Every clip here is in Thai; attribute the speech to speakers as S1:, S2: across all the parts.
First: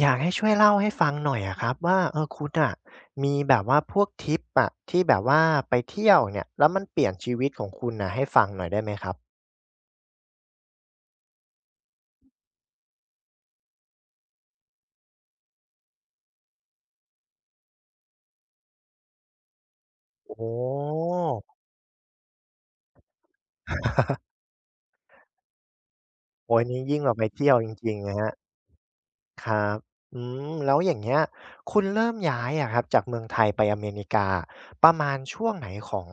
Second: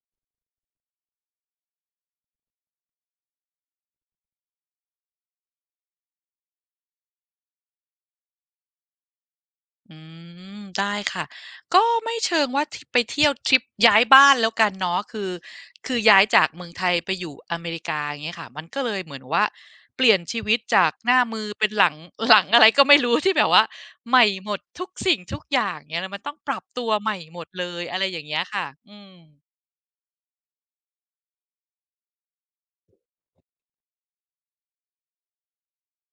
S1: อยากให้ช่วยเล่าให้ฟังหน่อยอะครับว่าคุณน่ะมีแบบว่าพวกทริปอะที่แบบว่าไปเที่ยวเนี่ยแล้วมันเปลี่ยนชีวิตของคุณน่ะให้ฟังหน่อยได้ไหมครับ
S2: อืได้ค่ะก็ไม่เชิงว่าที่ไปเที่ยวทริปย้ายบ้านแล้วกันเนาะคือย้ายจากเมืองไทยไปอยู่อเมริกาอย่างเงี้ยค่ะมันก็เลยเหมือนว่าเปลี่ยน
S1: โอ้โ
S2: ชีวิตจากห
S1: ฮ
S2: น้ามือเป็นหลังอะไรก็ไม่รู้ที่แบบว่าใหม่หมดทุกสิ่งทุกอย่างเงี้ยแล้วมันต้องป
S1: โอ้
S2: รั
S1: โฮ
S2: บ
S1: นี่
S2: ตัว
S1: ยิ่งก
S2: ให
S1: ว่า
S2: ม่
S1: ไป
S2: หมด
S1: เที่ยว
S2: เล
S1: จ
S2: ย
S1: ริง
S2: อะไร
S1: ๆ
S2: อ
S1: นะค
S2: ย่าง
S1: รับ
S2: เงี้ยค่ะอืม
S1: ครับอืมแล้วอย่างเงี้ยคุณเริ่มย้ายอะครับจากเมืองไทยไปอเมริกาประมาณช่วงไหนของ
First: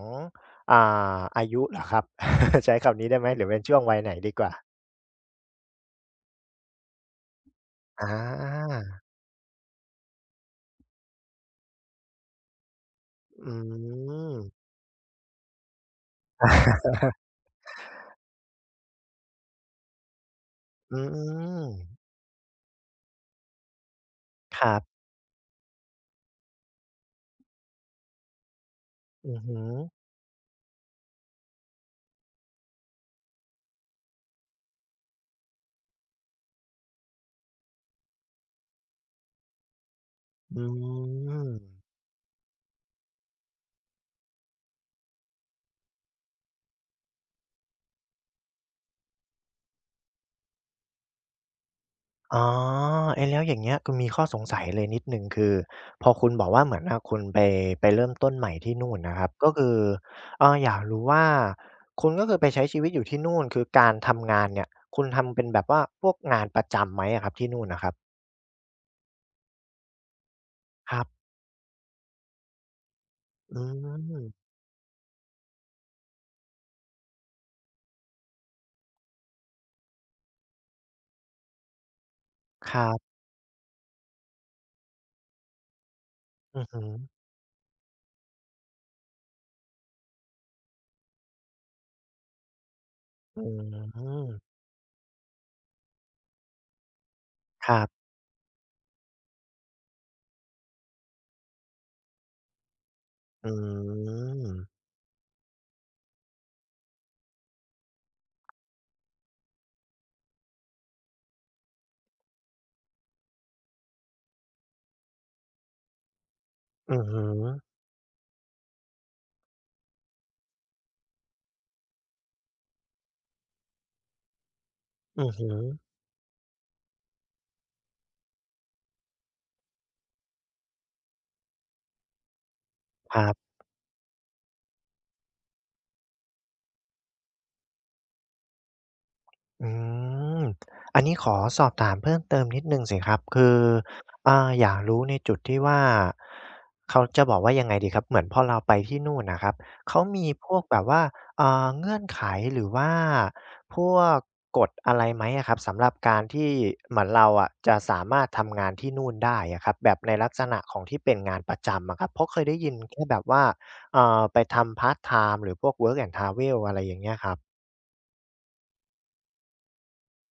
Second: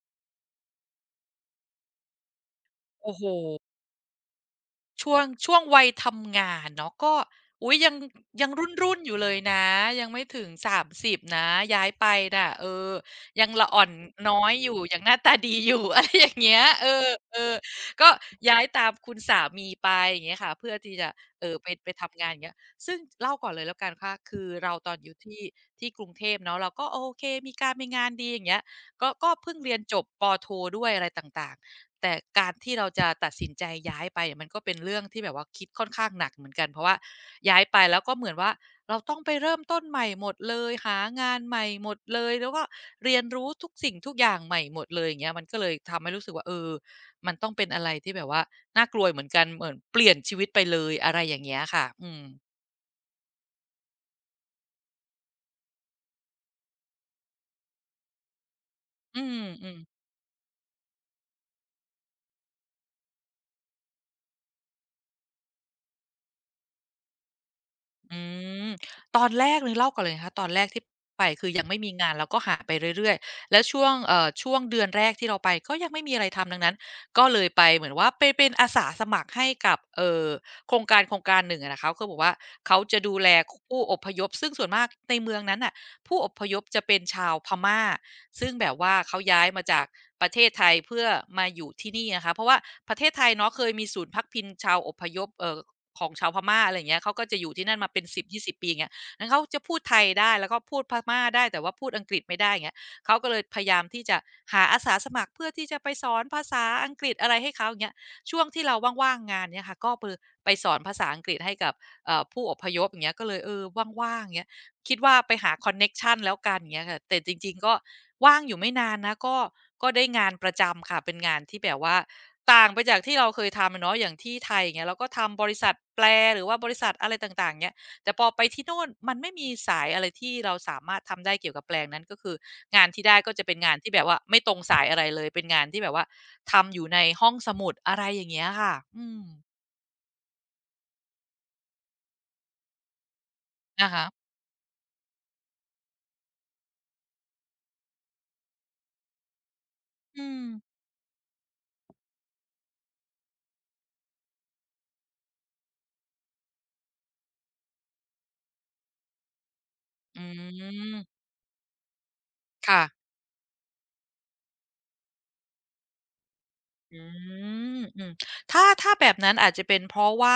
S1: อ่าอายุเหรอครับ ใช้คำนี้
S2: โอ้
S1: ได้
S2: โฮ
S1: ไหมหรือเป็นช่วงวัยไหนดีกว่า
S2: ช่วงวัยทำงานเนาะก็อุ๊ยยัง
S1: อ
S2: ยัง
S1: า
S2: รุ่นๆอยู่เลยนะยังไม่ถึง30นะย้ายไปน่ะเออยัง
S1: อื
S2: ละอ่อน
S1: ม
S2: น้อยอยู่ยังหน้าตาดีอยู่ อะไรอย่างเงี้ยเออๆก็ย้ายตามคุณสามีไปอย่างเงี้ยค่ะเพื่อที่
S1: อื
S2: จะ
S1: ม
S2: ไปทำงานอย่างเงี้ยซึ่งเล่าก่อนเลยแล้วกันว่าคือ
S1: ค
S2: เรา
S1: รั
S2: ตอน
S1: บ
S2: อยู่ที่กรุงเทพเนาะเราก็โอเคมีการมีงานดีอย่างเงี้ย ก็
S1: อือ
S2: เพิ่
S1: ฮึ
S2: งเรียนจบปอโทด้วยอะไรต่างๆ แต่การที่เราจะตัดสินใจย้ายไปเนี่ยมันก็เป็นเรื่องที่แบบว่าคิดค่อนข้างหนักเหมือนกันเพราะว่าย้ายไปแล้วก็เหมือนว่าเราต้องไปเริ่มต้นใหม่หมดเล
S1: อื
S2: ยหางาน
S1: ม
S2: ใหม่หมดเลยแล้วก็เรียนรู้ทุกสิ่งทุกอย่างใหม่หมดเลยอย่างเงี้ยมันก็เลยทำให้รู้สึกว่าเออมันต้องเป็นอะไรที่แบบว่าน่ากลัวเหมือนกันเหมือนเปลี่ยนชีวิตไปเลยอะไรอย่างเงี้ยค่ะ
S1: อ๋อเอ๊ะแล้วอย่างเงี้ยก็มีข้อสงสัยเลยนิดหนึ่งคือพอคุณบอกว่าเหมือนอะคุณไปไปเริ่มต้นใหม่ที่นู่นนะครับก็คื
S2: อื
S1: อ
S2: ม
S1: อยากรู้ว่าคุณก็คือไปใช้ชีวิตอยู่ที่นู่นคือการทำงานเนี่ยคุณทำเป็นแบบว่าพวกงานประจำไหมอะครับที่นู่นน่ะครับ
S2: อืมตอนแรกเลยเล่าก่อนเลยนะคะตอนแรกที่
S1: ครับ
S2: ไปคือยังไม่มีงานเราก็หาไปเรื่อยๆ
S1: อื
S2: แล้วช่วง
S1: ม
S2: ช่วงเดือนแรกที่เราไปก็ยังไม่มีอะไรทำดังนั้นก็เลยไปเหมือนว่าไปเป็นอาสาสมัครให้กับโครงการหนึ่งอะนะคะเขาบอกว่า
S1: ค
S2: เขา
S1: รั
S2: จะดู
S1: บ
S2: แลผู้อพยพซึ่งส่วนมากในเมืองนั้นน่ะผู้อพย
S1: อื
S2: พ
S1: อฮึ
S2: จะเป็นชาวพม่าซึ่งแบบว่าเขาย้ายมาจากประเทศไทยเพื่อมาอยู่ที่นี่นะคะเพราะว่าประเทศไทย
S1: อื
S2: เนาะเคย
S1: ม
S2: มีศูนย์พักพิงชาวอพยพของชาวพม่าอะไรอย่างเงี้ยเขาก็จะอยู่ที่
S1: ค
S2: นั่น
S1: รับ
S2: มาเป็น10-20ปีอย่างเงี้ยงั้นเขาจะพูดไทยได้แล้วก็พูดพม่าได้แต่ว่าพูดอังกฤษไม่ได้อย่างเงี้ยเขาก็เลย
S1: อื
S2: พยายามที่จะหาอา
S1: ม
S2: สาสมัครเพื่อที่จะไปสอนภาษาอังกฤษอะไรให้เขาอย่างเงี้ยช่วงที่เราว่างๆงานเนี่ยค่ะก็พือไปสอนภาษาอังกฤษให้กับผู้อพยพอย่างเงี้ยก็เลยเออว่างๆเงี้ยคิดว่าไปหาคอนเน็กชันแล้วกันอย่างเงี้ย
S1: อื
S2: ค่ะ
S1: อ
S2: แต่
S1: ฮึ
S2: จริงๆก็ ว่างอยู่ไม่นานนะก็ได้งานประจำค่ะเป็นงานที่แบบว่าต่างไปจากที่เราเคยทำอะเนาะอย่างที่ไทยอย่างเงี้ยเราก็
S1: อือ
S2: ทำบ
S1: ฮึ
S2: ริษัทแปลหรือว่าบริษัทอะไรต่างๆเงี้ยแต่พอไปที่โน่นมันไม่มีสายอะไรที่เราสามารถทำได้เกี่ยวกับแปลงนั้นก็คืองานที่
S1: ค
S2: ได้
S1: รั
S2: ก็จะ
S1: บ
S2: เป็นงานที่แบบว่าไม่ตรงสายอะไรเลยเป็นงานที่แบบว่าทำอยู่ในห้องสมุดอะไรอย่างเงี้ยค่ะอืม
S1: อืม อันนี้ขอสอบถามเพิ่มเติมนิดหนึ่งสิครับคือ
S2: อะฮะ
S1: อยากรู้ในจุดที่ว่าเขาจะบอกว่ายังไงดีครับ เหมือนพอเราไปที่นู่นน่ะครับเขามี
S2: อืม
S1: พวกแบบว่าเงื่อนไขหรือว่าพวกกฎอะไรไหมอะครับ สำหรับการที่เหมือนเราอะจะสามารถทำงานที่นู่นได้อะครับแบบใน
S2: อื
S1: ลักษณะของที่เป็น
S2: ม
S1: งานประจำอะครับเพราะเคยได้ยิน
S2: ค่ะ
S1: แค่แบบว่าไปทำพาร์ตไทม์หรือพวก Work and Travel อะไรอย่าง
S2: อื
S1: เงี้ยครับ
S2: มอืมถ้าแบบนั้นอาจจะเป็นเพราะว่า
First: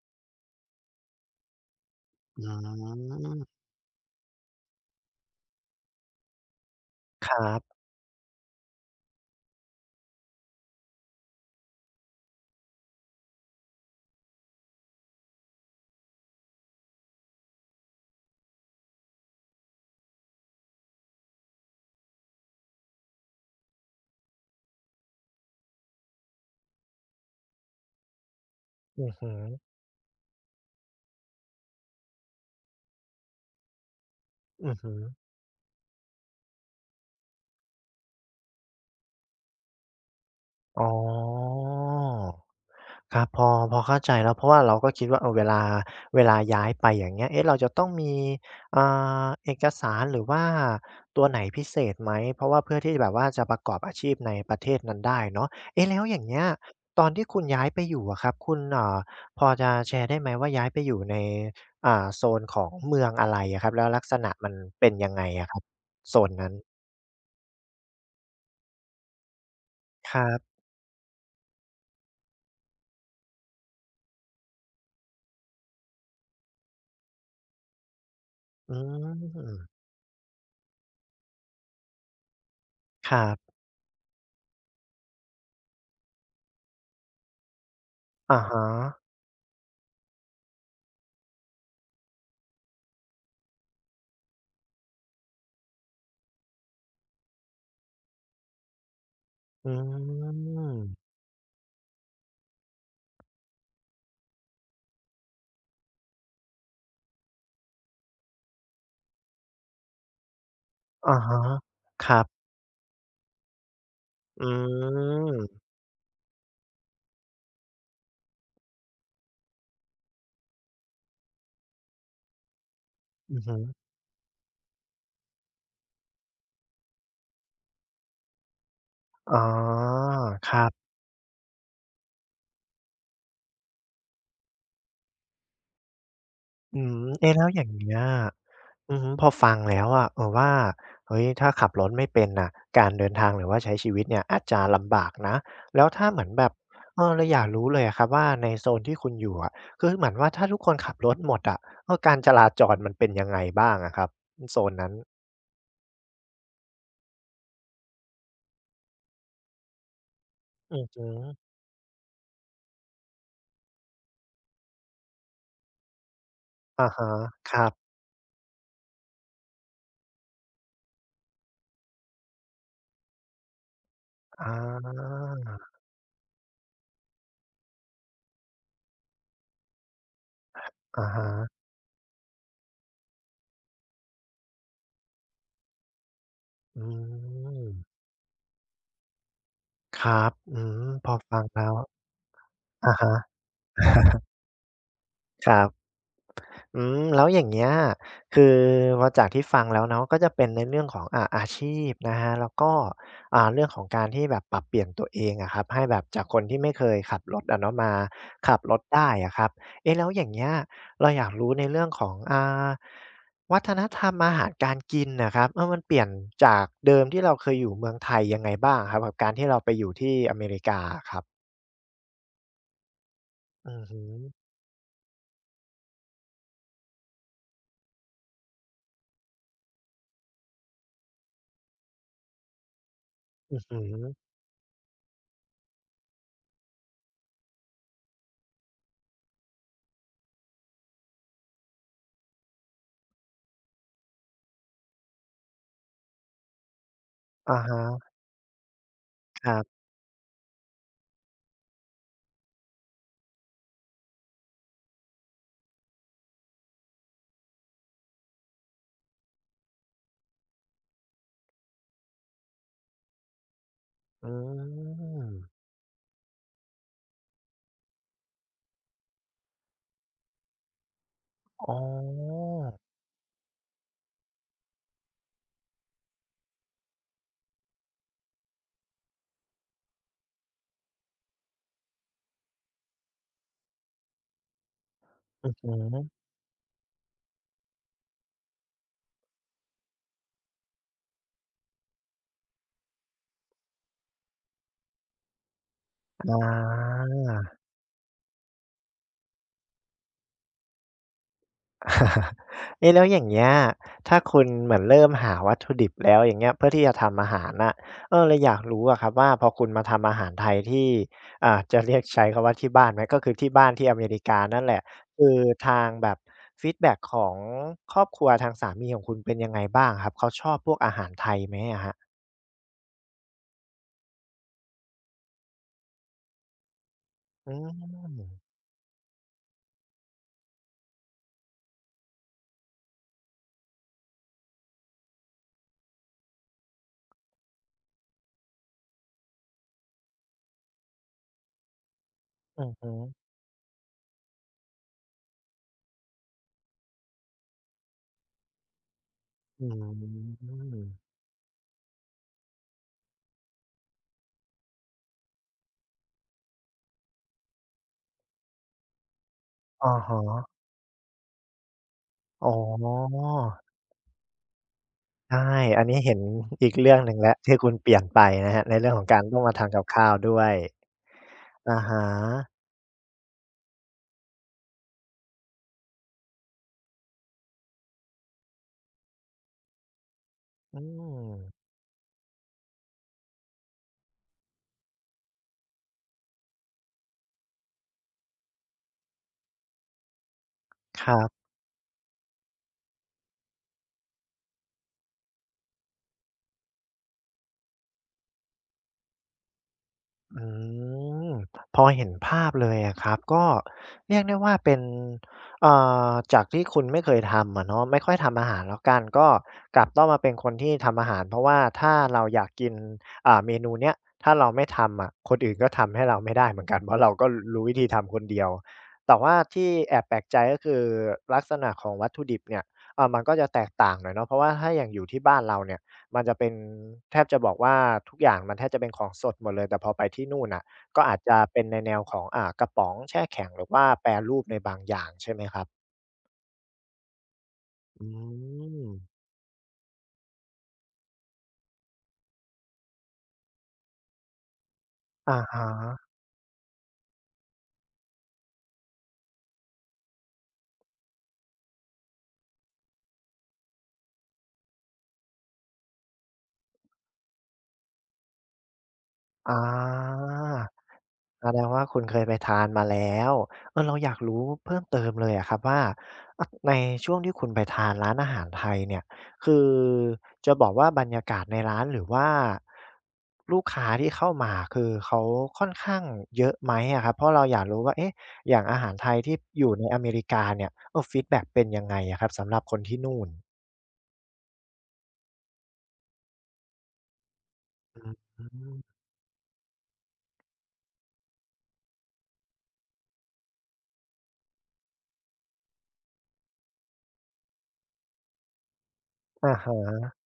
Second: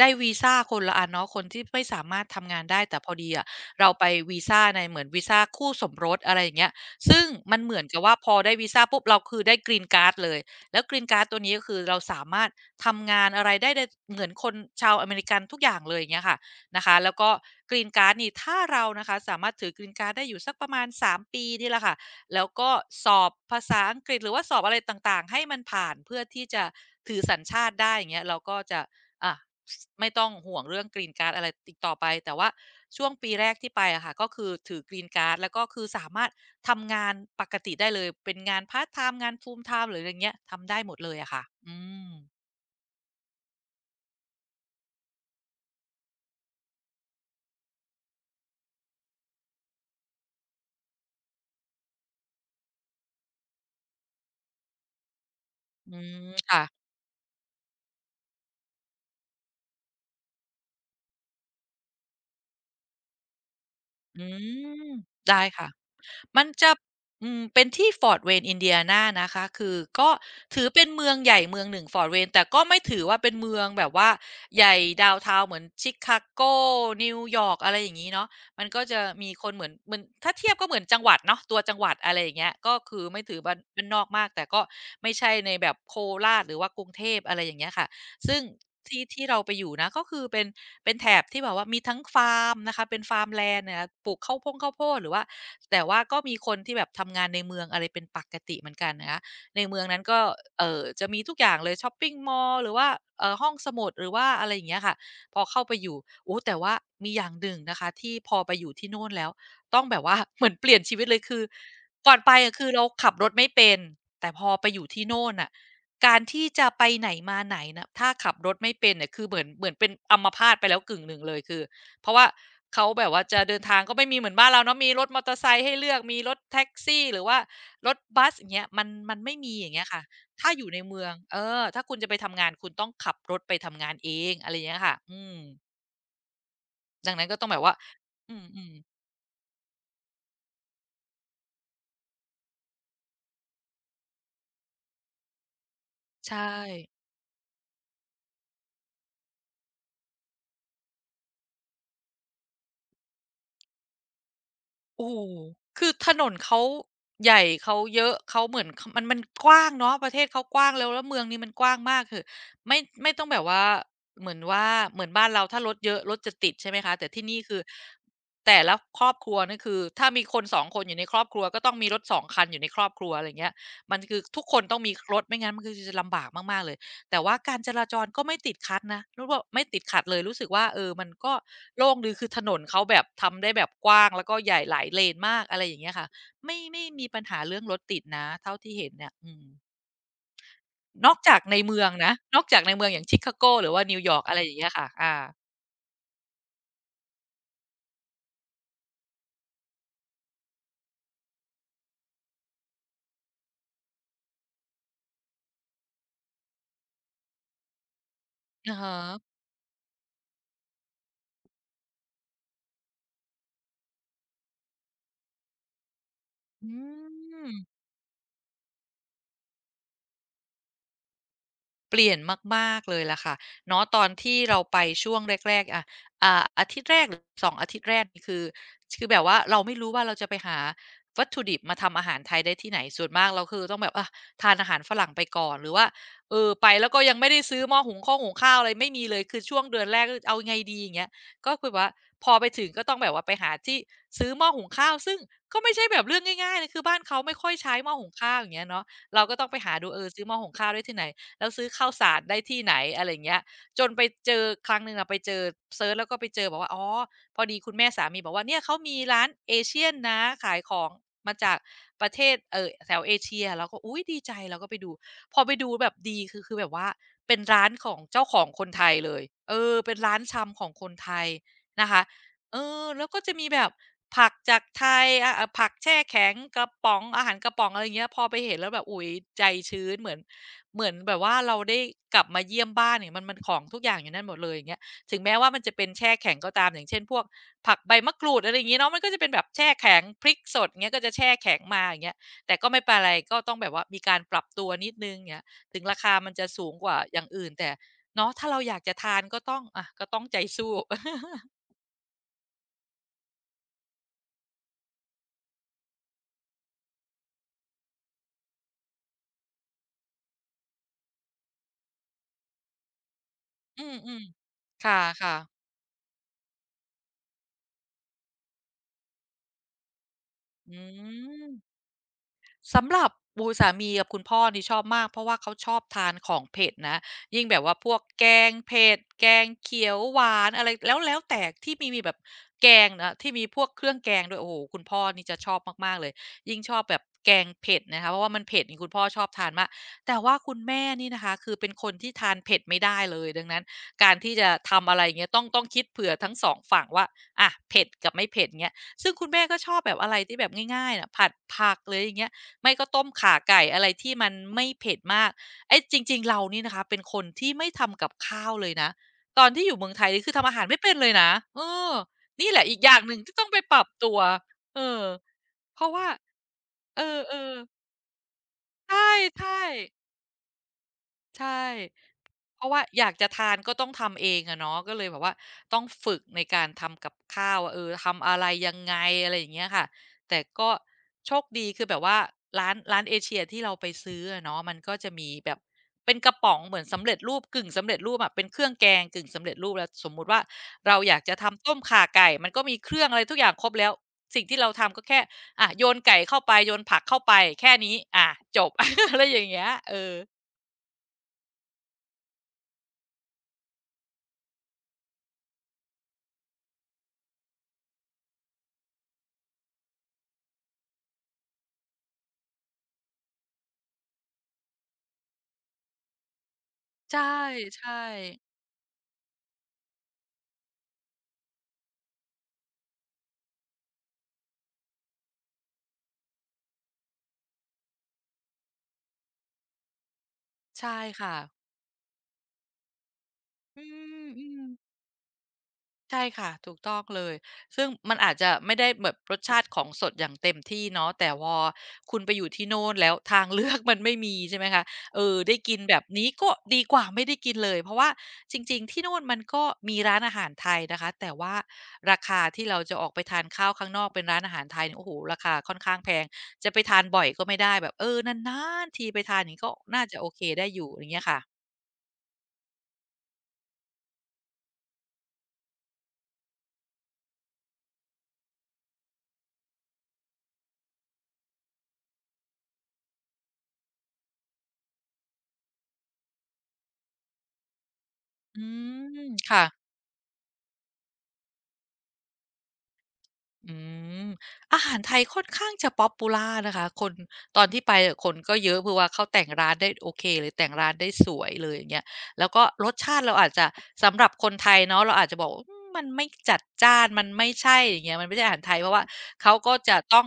S2: ได้วีซาคนละอันเนาะคนที่ไม่สามารถ
S1: อื
S2: ทำงานได้แต่พอดี
S1: ม
S2: อะเราไปวีซาในเหมือนวีซาคู่สมรสอะไรอย่างเงี้ยซึ่ง
S1: ครั
S2: มันเหมื
S1: บ
S2: อนกับว่าพอได้วีซาปุ๊บเราคือได้ Green Card เลยแล้ว Green Card ตัวนี้ก็คือเราสามารถทำงานอะไรได้เหมือนคนชาวอเมริกันทุกอย่างเลยอย่างเงี้ยค่ะนะคะแล้วก็ Green Card นี่ถ้าเรานะคะสามารถถือ Green Card ได้อยู่สักประมาณสามปีนี่แหละค่ะ แล้วก็สอบภาษาอังกฤษหรือว่าสอบอะไรต่างๆให้มันผ่านเพื่อที่จะถือสัญชาติได้อย่างเงี้ยเราก็จะ
S1: อือฮึ
S2: อ่ะไม่ต้องห่วงเรื่อง Green Card อะไรติดต่อไปแต่ว่าช่วงปีแรกที่ไปอะค่ะก็คือ
S1: อือ
S2: ถือ
S1: ฮึ
S2: Green Card แล้วก็คือสามารถทำงานปกติได้เลยเป็นงานพาร์ทไทม์งานฟูลไทม์หรืออะไรอย่างเงี้ยทำได้
S1: อ๋อ
S2: หมดเลยอะค่ะอืม
S1: ครับพอพอเข้าใจแล้วเพราะว่าเราก็คิดว่าเวลาเวลาย้ายไปอย่างเงี้ยเอ๊ะเราจะต้องมีอ่เอกสารหรือว่าตัวไหนพิเศษไหมเพราะว่าเพื่อที่แบบว่าจะประกอบอาชีพในประเทศนั้นได้เนาะเอ๊ะ
S2: อื
S1: แล้วอย่างเงี้ย
S2: ค่ะ
S1: ตอนที่คุณย้ายไปอยู่อะครับคุณพอจะแชร์ได้ไหมว่าย้ายไปอยู่ในอ่าโซนของเมืองอะไรอะครับแล้วลักษ
S2: อื
S1: ณะมันเป็
S2: ม
S1: นยังไง
S2: ได้
S1: อะครับ
S2: ค่ะ
S1: โซน
S2: มัน
S1: นั้น
S2: จะเป็นที่ Fort Wayne อินเดียนานะคะคือก็
S1: ครับ
S2: ถือเป็นเมืองใหญ่เมืองหนึ่ง Fort Wayne แต่ก็ไม่ถือว่าเป็นเมืองแบบว่าใหญ่ดาวน์ทาวน์เหมือนชิคาโกนิวยอร์กอะไรอย่างงี้เนาะมัน
S1: อื
S2: ก็จะมีคนเหมือน
S1: ม
S2: เหมือนถ้าเทียบก็เหมือนจังหวัดเนาะตัวจังหวัดอะไรอย่างเงี้ยก็คือ
S1: ค
S2: ไม่
S1: รั
S2: ถือ
S1: บ
S2: บ้านนอกมากแต่ก็ไม่ใช่ในแบบโคราชหรือว่ากรุงเทพอะไรอย่างเงี้ยค่ะซึ่
S1: อะ
S2: ง
S1: ฮะ
S2: ที่เราไปอยู่นะก็คือเป็นแถบที่แบบว่ามีทั้งฟาร์มนะคะเป็นฟาร์มแลนด์เนี่ยปลูกข้าวโพดหรือว่า แต่ว่าก็มีคนที่แบบทำงานในเมืองอะไรเป็นปกติเหมือนกันนะคะ ใน
S1: อื
S2: เมืองนั้นก็จะ
S1: ม
S2: มีทุกอย่างเลยช็อปปิงมอลล์หรือว่าห้องสมุดหรือว่าอะไรอย่างเงี้ยค่ะพอเข้าไปอยู่โอ้แต่ว่ามีอย่างหนึ่งนะคะที่พอไปอยู่ที่โน่นแล้วต้องแบบว่า เหมือนเปลี่ยนชีวิต
S1: อะ
S2: เลยคื
S1: ฮะ
S2: อ
S1: ค
S2: ก่อน
S1: รับ
S2: ไปอะคือเราขับรถไม่เป็นแต่พ
S1: อื
S2: อไปอยู่ที่โน่นน่ะ
S1: ม
S2: การที่จะไปไหนมาไหนน่ะถ้าขับรถไม่เป็นเนี่ยคือเหมือนเป็นอัมพาตไปแล้วกึ่งหนึ่งเลยคือ เพราะว่าเขาแบบว่า
S1: อื
S2: จะ
S1: อฮึ
S2: เดินทางก็ไม่มีเหมือนบ้านเราเนาะมีรถมอเตอร์ไซค์ให้เลือกมีรถแท็กซี่หรือว่ารถบัสอย่างเงี้ยมันไม่
S1: อ๋
S2: มีอย่างเงี้ย
S1: อ
S2: ค่ะ
S1: ค
S2: ถ้าอ
S1: รั
S2: ยู่ใน
S1: บ
S2: เมืองเออถ้าคุณจะไปทำงานคุณต้องขับรถไปทำงานเองอะไรอย่างเงี้ยค่ะอืม
S1: อืม
S2: ดังนั้น
S1: เอ๊ะ
S2: ก็
S1: แล้
S2: ต้อ
S1: ว
S2: งแบ
S1: อ
S2: บ
S1: ย่าง
S2: ว่า
S1: เงี้ย
S2: อืม
S1: อือฮึพอฟังแล้วอะว่าเฮ้ยถ้าขับรถไม่เป็นน่ะการเดินทางหรือว่าใช้ชีวิตเนี่ยอาจจะลำบากนะ แล้วถ้าเหมื
S2: ๆ
S1: อน
S2: ใช
S1: แบบเอ
S2: ่
S1: เราอยากรู้เลยอะครับว่าในโซนที่คุณอยู่อะคือเหมือนว่าถ้าทุกคนขับรถหมดอะการจราจรมันเป็นยังไงบ้างอะครับโซนนั้น
S2: โอ้โฮคือถนนเขาใหญ่เขาเยอะเขาเหมือนขมันกว้างเนาะประเทศเขากว้าง
S1: อือ
S2: แล้ว
S1: ฮึ
S2: แล้วเมืองนี้มันกว้างมากคือไม่ต้องแบบว่าเหมือนว่าเหมือนบ้านเราถ้ารถเยอะรถจะติดใช่ไหม
S1: อะ
S2: คะแต่
S1: ฮะ
S2: ที่นี่
S1: ค
S2: คือ
S1: รับ
S2: แต่ละครอบครัวนี่คือถ้ามีคนสองคนอยู่ในครอบครัวก็ต้องมีรถสองคันอยู่ในครอบครัวอะไรอย่างเงี้ยมันคือทุก
S1: อา
S2: คนต้องมีรถไม่งั้นมันคือจะลำบากมากๆเลย แต่ว่าการจราจรก็ไม่ติดขัดนะรู้ว่าไม่ติดขัดเลยรู้สึกว่าเออมั
S1: อะ
S2: น
S1: ฮะ
S2: ก็โล่งดีคือถนนเขาแบบทำได้แบบกว้างแล้วก็ใหญ่หลายเลนมากอะไรอย่างเงี้ยค่ะไม่
S1: อื
S2: ไม่มีปัญหาเรื่อง
S1: ม
S2: รถติดนะเท่าที่เห็นเนี่ยอืม
S1: ครับอืมพ
S2: น
S1: อ
S2: อกจา
S1: ฟั
S2: ก
S1: ง
S2: ใน
S1: แล้ว
S2: เมืองนะนอกจากในเมือง
S1: อะ
S2: อย่าง
S1: ฮะ
S2: ชิคาโกหรือว่านิวยอร์กอะไรอย่างเงี้ยค่ะอา
S1: ครับ อืมแล้วอย่างเงี้ยคือพอจากที่ฟังแล้วเนาะก็จะเป็นในเรื่องของอาชีพนะครับแล้วก็เรื่องของการที่แบบปรับเปลี่ยนตัวเองอะครับให้แบบจากคนที่ไม่เคยขับรถอะเนาะมาขับร
S2: อะ
S1: ถได้อะ
S2: ฮะ
S1: ครับเอ๊ะแล้วอย่างเงี้ยเราอยากรู้ในเรื่องของวัฒนธรรมอาหารการกินน่ะครับมันเปลี่ยนจาก
S2: อื
S1: เดิมที่เราเคยอยู่
S2: ม
S1: เมืองไทยยังไงบ้างอะครับกับการที่เราไปอยู่ที่อเมริกาอะครับ
S2: เปลี่ยนมากๆเลยล่ะค่ะ
S1: อื
S2: เนาะ
S1: อ
S2: ต
S1: ฮึ
S2: อนที่เราไปช่วงแรกๆอะอาทิตย์แรกหรือ2องอาทิตย์แรกนี่คือคือแบบว่าเราไม่รู้ว่าเราจะไปหาวัตถุดิบมาทำอาหารไทยได้ที่ไหนส่วนมากเรา
S1: อื
S2: คื
S1: อ
S2: อ
S1: ฮึ
S2: ต้องแบบอะทานอาหารฝรั่งไปก่อนหรือว่าเออไปแล้วก็ยังไม่ได้ซื้อหม้อหุงข้าวอะไรไม่มีเลยคือช่วงเดือนแรกก็เอาไงดีอย่างเงี้ยก็คือแบบว่าพอไปถึงก็ต้องแบบว่าไปหาที่ซื้อหม้อหุงข้าวซึ่งก็ไม่ใช่แบบเรื่องง่ายๆนะคือบ้านเขาไม่ค่อย
S1: อะ
S2: ใช้หม้อหุ
S1: ฮะ
S2: งข้าวอย่างเงี้ยเนาะเราก็
S1: ค
S2: ต้อง
S1: รั
S2: ไปหา
S1: บ
S2: ดูเออซื้อหม้อหุงข้าวได้ที่ไหน แล้วซื้อข้าวสารได้ที่ไหนอะไรเงี้ยจนไปเจอครั้งหนึ่งอะไปเจอเซิร์ชแล้วก็ไปเจอบอกว่าอ๋อพอดีคุณแม่สามีบอกว่าเนี่ยเขามีร้านเอเชียนนะขายของมาจากประเทศแถวเอเชียเราก็อุ๊ยดี
S1: อื
S2: ใจเราก็ไปดู
S1: ม
S2: พอไปดูแบบดีคือคือแบบว่าเป็นร้านของเจ้าของคนไทยเลยเออเป็นร้านชำของคนไทย
S1: อ๋
S2: นะคะ
S1: อ
S2: เออแล้วก็จะมีแบบผักจากไทยอาผักแช่แข็งกระป๋องอาหารกระป๋องอะไรอย่างเงี้ยพอไปเห็นแล้วแบบอุ๊ยใจชื้นเหมือน เหมือนแบบว่าเราได้กลับมาเยี่ยมบ้านเนี่ยมันของทุกอย่างอยู่นั่นหมดเลยอย่างเงี้ยถึงแม้
S1: อื
S2: ว่า
S1: อ
S2: มัน
S1: ฮึ
S2: จะเป็นแช่แข็งก็ตามอย่างเช่นพวกผักใบมะกรูดอะไรอย่างงี้เนาะมันก็จะเป็นแบบแช่แข็งพริกสดเงี้ยก็จะแช่แข็งมาอย่างเงี้ยแต่ก็ไม่เป็นไรก็ต้องแบบว่ามีการปรับตัวนิดหนึ่งอย่างเงี้ยถึงราคามั
S1: อ๋อ
S2: นจะสูงกว่าอย่างอื่นแต่เนาะถ้าเราอยากจะทานก็ต้องอะก็ต้องใจสู้
S1: เอ๊ะแล้วอย่างเงี้ยถ้าคุณเหมือนเริ่มหาวัตถุดิบแล้วอย่างเงี้ยเพื่อที่จะทำอาหารน่ะเลยอยากรู้อะครับว่าพอคุณมาทำอาหารไทยที่จะเรียกใช้คำว่าที่บ้านไหมก็คือที่บ้าน
S2: อื
S1: ที่อเมริ
S2: ม
S1: กานั่นแหละ
S2: ๆค
S1: คื
S2: ่ะ
S1: อ
S2: ๆ
S1: ทางแบบฟีดแบ็กของครอบครัวทางสามีของคุณเป็นยังไงบ้างครับเขาชอบพว
S2: อื
S1: กอาหารไทยไหม
S2: ม
S1: อะครับ
S2: สำหรับโอ้โฮสามีกับคุณพ่อนี่ชอบมากเพราะว่าเขาชอบทานของเผ็ดนะยิ่ง
S1: อื
S2: แบบว่าพวกแก
S1: ม
S2: งเผ็ดแกงเขียวหวานอะไรแล้วแล้วแต่ที่มีแบบแกงนะที่มีพวกเครื่องแกงด้วยโอ้โฮคุณพ่อนี่จะชอบมากๆเลยยิ่งชอบแบบแกงเผ็ดนะคะเพราะว่ามันเผ็ดนี่คุณพ่อชอบทานมากแต่ว่าคุณแม่นี่นะคะคือเป็นคนที่ทานเผ็
S1: อื
S2: ด
S1: อ
S2: ไม่
S1: ฮึ
S2: ได้เลยดังนั้นการที่จะทำอะไรอย่างเงี้ยต้องคิดเผื่อทั้งสองฝั่งว่าอะเผ็ดกับไม่เผ็ดเงี้ยซึ่งคุณแม่ก็
S1: อื
S2: ชอบแบบอะไรที่แบบ
S1: ม
S2: ง่ายๆน่ะผัดผักหรืออย่างเงี้ย ไม่ก็ต้มข่าไก่อะไรที่มันไม่เผ็ดมากไอ้จริงๆเรานี่นะคะเป็นคนที่ไม่ทำกับข้าวเลยนะตอนที่อยู่เมือ
S1: อะ
S2: งไทย
S1: ฮะ
S2: นี่คือทำอาหารไม่เป็นเลยนะเออ
S1: อ๋อ
S2: นี่แหละอีกอย่างหนึ่งที่ต้องไปปรับตัวเออ
S1: ใช่
S2: เพ
S1: อัน
S2: ราะ
S1: นี้
S2: ว่า
S1: เห็นอีกเรื่อง
S2: เอ
S1: หนึ่งแล้ว
S2: อ
S1: ที่
S2: ๆ
S1: คุณเปลี่ยนไปนะครับในเรื่องของการต้องมา
S2: ใช่
S1: ทำกับข้า
S2: ๆ
S1: วด้วย
S2: ใช่
S1: อะฮะ
S2: เพราะว่าอยากจะทานก็ต้องทำเองอะเนาะก็เลยแบบว่าต้องฝึกในการทำกับข้าวว่าเออทำอะไรยังไงอะไรอย่างเงี้ยค่ะแต่ก็
S1: อื
S2: โชค
S1: ม
S2: ดีคือแบบว่าร้านเอเชียที่เราไปซื้ออะเนาะมันก็จะมีแบบเป็นกระป๋องเหมือนสำเร็จรูปกึ่งสำเร็จรูปอะเป็นเครื่องแกงกึ่งสำเร็จรูปแล้วสมมุติว่าเรา
S1: ค
S2: อ
S1: รั
S2: ยากจะ
S1: บ
S2: ทำต้มข่าไก่มันก็มีเครื่องอะไรทุกอย่างครบแล้วสิ่งที่เราทำก็แค่อะโยนไก่เข้าไปโยนผักเข้าไปแค่นี้อะจบ อะไรอย่างเงี้ยเออ
S1: อืมพอเห็นภาพเลยอะครับก็เรียกได้ว่าเป็นเอ่จากที่คุณไม่เคยทำอะเนาะไม่ค่อยทำอาหารแล้วกันก็กลับต้องมาเป็นคนที่ทำอาหารเพราะว่าถ้าเราอยากกินเมนูเนี้ยถ้าเราไม่ทำอะคนอื่นก็ทำให้เราไม่ได้เหมือนกันเพราะเรา
S2: ใช่
S1: ก็รู้วิธี
S2: ใช่
S1: ทำคนเดียวแต่ว่าที่แอบแปลกใจก็คือลักษณะของวัตถุดิบเนี่ยมันก็จะแตกต่างหน่อยเนาะเพราะว่าถ้าอย่างอยู่ที่บ้านเราเนี่ย มันจะเป็นแทบจะบอกว่าทุกอย่างมันแทบจะเป็นของสดหมดเลยแต่พอไปที่นู่นน่ะ
S2: ใช่
S1: ก็อาจ
S2: ค่ะ
S1: จะเป็นในแนวของกระป๋องแช่แข็งหรือ
S2: อื
S1: ว่าแปรรูปใน
S2: ม
S1: บางอ
S2: ๆ
S1: ย่างใช่ไหมครับ
S2: ใช่ค่ะถูกต้องเลยซึ่ง
S1: อื
S2: มันอาจจะไม่ได้
S1: ม
S2: แบบรสชาติของสดอย่างเต็มที่เนาะแต่พอคุณไปอยู่ที่โน่นแล้วทางเลือกมันไม่มีใช่ไหมคะเออ
S1: อะ
S2: ได้
S1: ฮะ
S2: กินแบบนี้ก็ดีกว่าไม่ได้กินเลยเพราะว่าจริงๆที่โน่นมันก็มีร้านอาหารไทยนะคะแต่ว่าราคาที่เราจะออกไปทานข้าวข้างนอกเป็นร้านอาหารไทยเนี่ยโอ้โฮราคาค่อนข้างแพงจะไปทานบ่อยก็ไม่ได้แบบเออนานๆทีไปทานอย่าง
S1: อา
S2: งี้ก็น่าจะโอเคได้อยู่อย่างเงี้ย
S1: แสด
S2: ค่ะ
S1: งว่าคุณเคยไปทานมาแล้วเออเราอยากรู้เพิ่มเติมเลยอะครับว่าอะในช่วงที่คุณไปทานร้านอาหารไทยเนี่ยคือจะบอกว่าบรรยากาศในร้านหรือว่าลูกค้าที่เข้ามาคือเขาค่อนข้างเยอะไหมอะครับเพราะเราอยากรู้ว่าเอ๊ะอย่าง
S2: อื
S1: อาหารไทย
S2: ม
S1: ที่อ
S2: ค่ะ
S1: ยู่ในอเมริกาเนี่ยเออฟีดแบ็กเป็นยังไงอะครับสำหรับคนที่นู่น
S2: อืมอาหารไทยค่อนข้างจะป๊อปปูล่านะคะคนตอนที่ไป
S1: อ
S2: อะคน
S1: ื
S2: ก็เยอะเพราะ
S1: ม
S2: ว่าเขาแต่งร้านได้โอเคเลยแต่งร้านได้สวยเลยอย่างเงี้ยแล้วก็รสชาติเราอาจจะสำหรับคนไทยเนาะเราอาจจะบอกว่าอืมมันไม่จัดจ้านมันไม่ใช่อย่างเงี้ยมันไม่ใช่อาหารไทยเพราะว่าเขา
S1: อะ
S2: ก็จะ
S1: ฮะ
S2: ต้อง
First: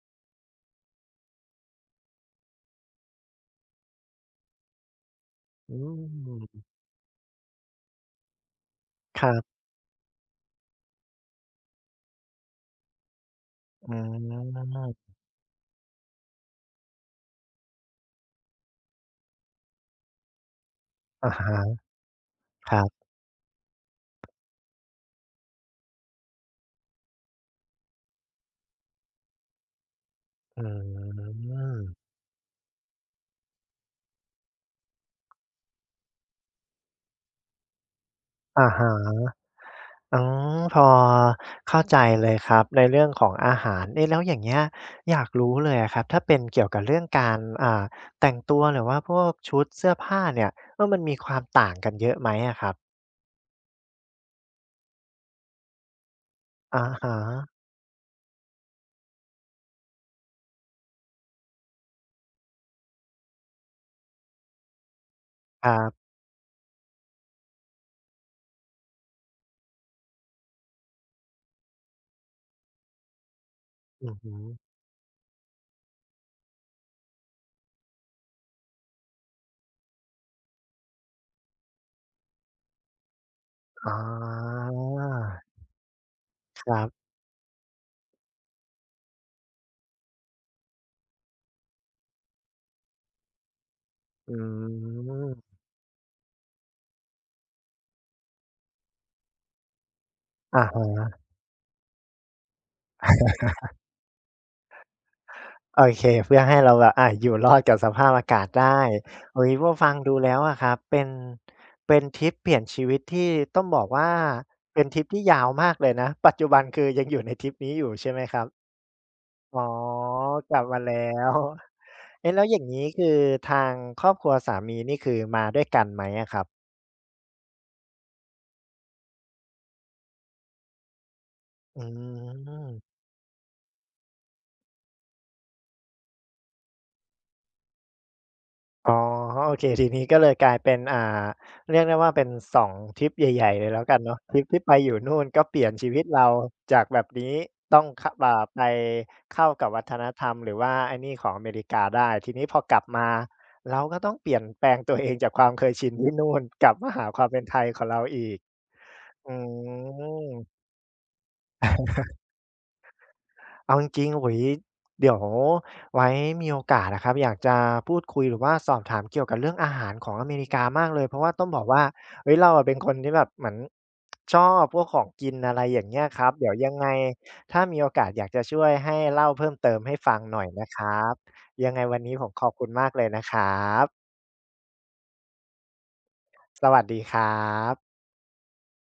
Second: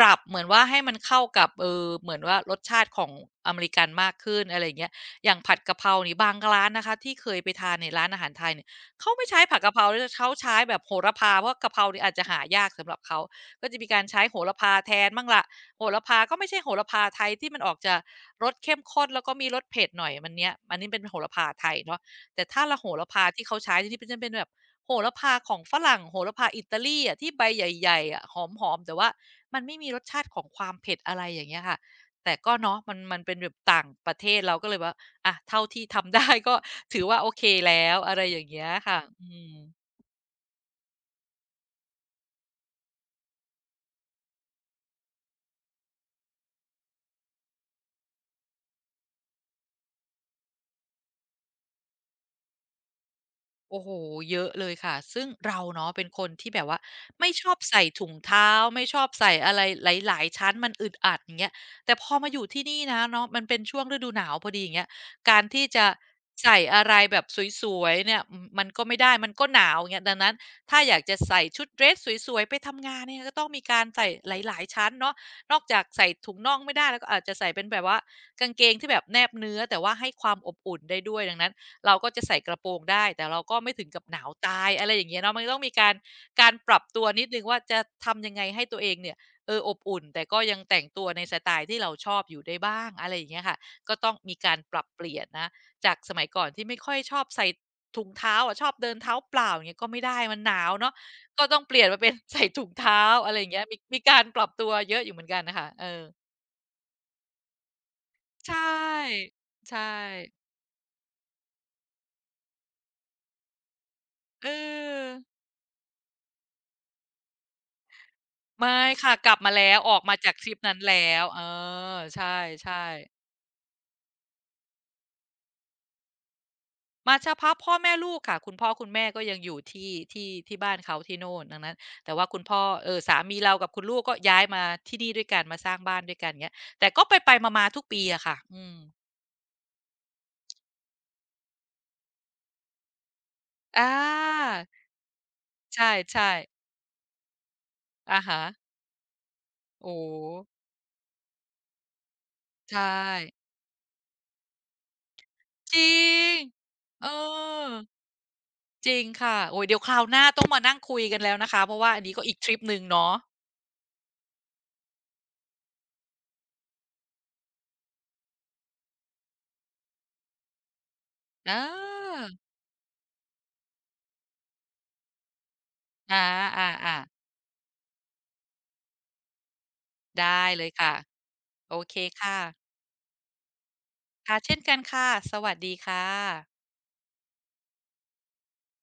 S2: ปรับเหมือนว่าให้มันเข้ากับเหมือนว่ารสชาติของอเมริกันมากขึ้นอะไรอย่างเงี้ยอย่างผัด
S1: อื
S2: กะเพรานี่บาง
S1: ม
S2: ร้านนะคะที่เคยไปทานในร้านอาหารไทย เขา
S1: ค
S2: ไม่
S1: รั
S2: ใช้
S1: บ
S2: ผักกะเพราด้วยเขาใช้แบบโหระพาเพราะกะเพรานี่อาจจะหายากสำหรับเขาก็จะมี
S1: อื
S2: การใช้โหระพาแทน
S1: ม
S2: บ้างล่ะโหระพาก็ไม่ใช่โหระพาไทยที่มันออกจะรสเข้มข้นแล้วก็มีรสเผ็ดหน่อยมันเนี้ยอันนี้เป็นโห
S1: อะ
S2: ระพาไทย
S1: ฮะ
S2: เนาะแต่ถ้า
S1: ค
S2: ละ
S1: รั
S2: โห
S1: บ
S2: ระพาที่เขาใช้ที่เป็นจะเป็นแบบโหระพาของฝรั่งโหระพาอิตาลีอะที่ใบใหญ่ๆอะหอมๆแต่ว่ามันไม่มีรสชาติของค
S1: อ
S2: วามเผ็ดอะ
S1: ื
S2: ไรอย่างเงี้ยค่ะ
S1: ม
S2: แต่ก็เนาะมันเป็นแบบต่างประเทศเราก็เลยว่า อะเท่าที่ทำ ได้ ก็ถือว่าโอเคแล้วอะไรอย่างเงี้
S1: อะ
S2: ย
S1: ฮ
S2: ค่ะอื
S1: ะ
S2: ม
S1: อืมพอเข้าใจเลยครับในเรื่องของอาหารเอ๊ะแล้วอย่างเงี้ยอยากรู้เลยอะครับถ้าเป็นเกี่ยวกับเรื่องการแต่งตัวหรือว่าพวกชุดเสื้อผ้าเนี่ยเออมันมีความต่างกันเยอะไหมอะครับ
S2: โอ้โฮเยอะเลยค่ะซึ่งเราเนาะเป็นคนที่แบบว่า
S1: อะฮะ
S2: ไม่ชอบใส่ถุงเท้าไม่ชอบใส่อะไรหลายๆชั้นมันอึดอัดอย่างเงี้ยแต่พอมาอยู่ที่นี่นะเนาะมันเป็นช่วงฤดูหนาวพอดีอย่างเงี้ยการ
S1: ค
S2: ที่
S1: รั
S2: จะ
S1: บ
S2: ใส่อะไรแบบสวยๆเนี่ยอืมมันก็ไม่ได้มันก็หนาวอย่างเงี้ยดังนั้นถ้าอยากจะใส่ชุดเดรสสวยๆไปทำงานเนี่ยก็ต้องมีการใส่
S1: อือฮึ
S2: หลายๆชั้นเนาะนอกจากใส่ถุงน่องไม่ได้แล้วก็อาจจะใส่เป็นแบบว่ากางเกงที่แบบแนบเนื้อแต่ว่าให้ความอบอุ่นได้ด้วยดังนั้น เราก็จะใส่กระโปรงได้แต่เราก็ไม่ถึง
S1: อ๋
S2: กับหนาวตา
S1: อ
S2: ยอะไรอย่างเงี้ยเนาะมันต้องมีการ
S1: ค
S2: ป
S1: รั
S2: รับตั
S1: บ
S2: วนิดหนึ่งว่าจะทำยังไงให้ตัวเองเนี่ยเอออบอุ่นแต่ก็ยังแต่งตัวในสไตล์ที่เราชอบอยู่ได้บ้างอะไรอย่างเงี้ยค่ะก็ต้อง
S1: อื
S2: มีการปรับเปลี่ยนนะ
S1: ม
S2: จากสมัยก่อนที่ไม่ค่อยชอบใส่ถุงเท้าอะชอบเดินเท้าเปล่าอย่างเงี้ยก็ไม่ได้มันห
S1: อะ
S2: นาว
S1: ฮ
S2: เนาะ
S1: ะ
S2: ก็ต้องเปลี่ยนมาเป็น ใส่ถุงเท้าอะไรอย่างเงี้ยมีการปรับตัวเยอะอยู่เหมือนกันน่ะค่ะ
S1: โอ
S2: เออ
S1: เคเพื่อให้เราแบบอยู่รอดกับสภาพอากาศ
S2: ใช
S1: ได้
S2: ่
S1: โอ้โฮพอ
S2: ใช่
S1: ฟังดูแล้วอะครับเป็นเป็นทริปเปลี่ยนชีวิตที่ต้องบอกว่า
S2: เอ
S1: เป็นทริป
S2: อ
S1: ที่ยาวมากเลยนะปัจจุบันคือยังอยู่ในทริปนี้อยู่ใช่ไหมครับ
S2: ไม่ค่ะกลับมา
S1: อ๋อ
S2: แล้วออกมาจากท
S1: ก
S2: ริป
S1: ลับ
S2: นั้
S1: มา
S2: นแล้
S1: แล้
S2: ว
S1: ว
S2: เออใ
S1: เอ๊ะแล้วอย่าง
S2: ช่
S1: งี้คื
S2: ๆ
S1: อทางครอบครัวสามีนี่คือมาด้วยกันไหมอะครับ
S2: มาเฉพาะพ่อแม่ลูกค่ะคุณพ่อคุณแม่ก็ยังอยู่ที่บ้านเขาที่โน่นดังนั้น
S1: อื
S2: แต่ว่าคุณพ่อ
S1: ม
S2: สามีเรากับคุณลูกก็ย้ายมาที่นี่ด้วยกันมาสร้างบ้านด้วยกันเงี้ยแต่ก็ไปๆมาๆทุกปีอะค่ะอืม
S1: อ๋อโอเคทีนี้ก็เลยกลายเป็นเรียกได้ว่าเป็น2ทริปใหญ่ๆเลยแล้ว
S2: อา
S1: กันเนาะทริปที่ไปอยู่นู่นก็เปลี่ยน
S2: ใช
S1: ชีวิตเรา
S2: ่ๆ
S1: จากแบบนี้ต้องข
S2: อะฮะ
S1: ไปเข้ากับวัฒ
S2: โอ้
S1: นธร
S2: โฮ
S1: รมหรือว่าไอ้นี่ของอเมริกาได้ทีนี้พอกลั
S2: ใช่
S1: บมาเราก็ต้องเปลี่ยนแปลงตัวเองจากความเคย
S2: จริ
S1: ชินที่นู่
S2: ง
S1: นกลับมาหา
S2: เอ
S1: ความเป็นไทย
S2: อ
S1: ของเราอีก
S2: จริง
S1: อื
S2: ค่ะโอ๊ยเดี๋ยวคราวหน้าต้องมา
S1: ม
S2: นั่งคุยกันแล้วนะคะเพราะว่าอันนี้ก็อีกทริปหนึ่งเนาะ
S1: เอาจริงๆโอ้ยเดี๋ยวไว้มีโอกาสนะครับอยากจะพูดคุยหรือว่าสอบถามเกี่ยวกับเรื่องอาหารของอเมริกามากเลยเพราะว่าต้องบอ
S2: อา
S1: กว่าเฮ้ยเราอะเป็นคนที่แบบเหมือนชอบพวกของกินอะไรอย่างเงี้ยค
S2: อา
S1: รับเดี๋ยวยังไง
S2: อา
S1: ถ้ามีโอกาสอยากจะช่วยให้เล่าเพิ่มเติมให้ฟั
S2: ๆ
S1: งหน่
S2: ได้
S1: อย
S2: เล
S1: นะ
S2: ย
S1: ค
S2: ค่ะ
S1: รับยัง
S2: โอ
S1: ไง
S2: เค
S1: วันนี้ผม
S2: ค่ะ
S1: ขอบคุณมากเลยนะครับ
S2: ค่ะ เช่นกันค่ะ สวัสดีค่ะ
S1: สวัสดีครับ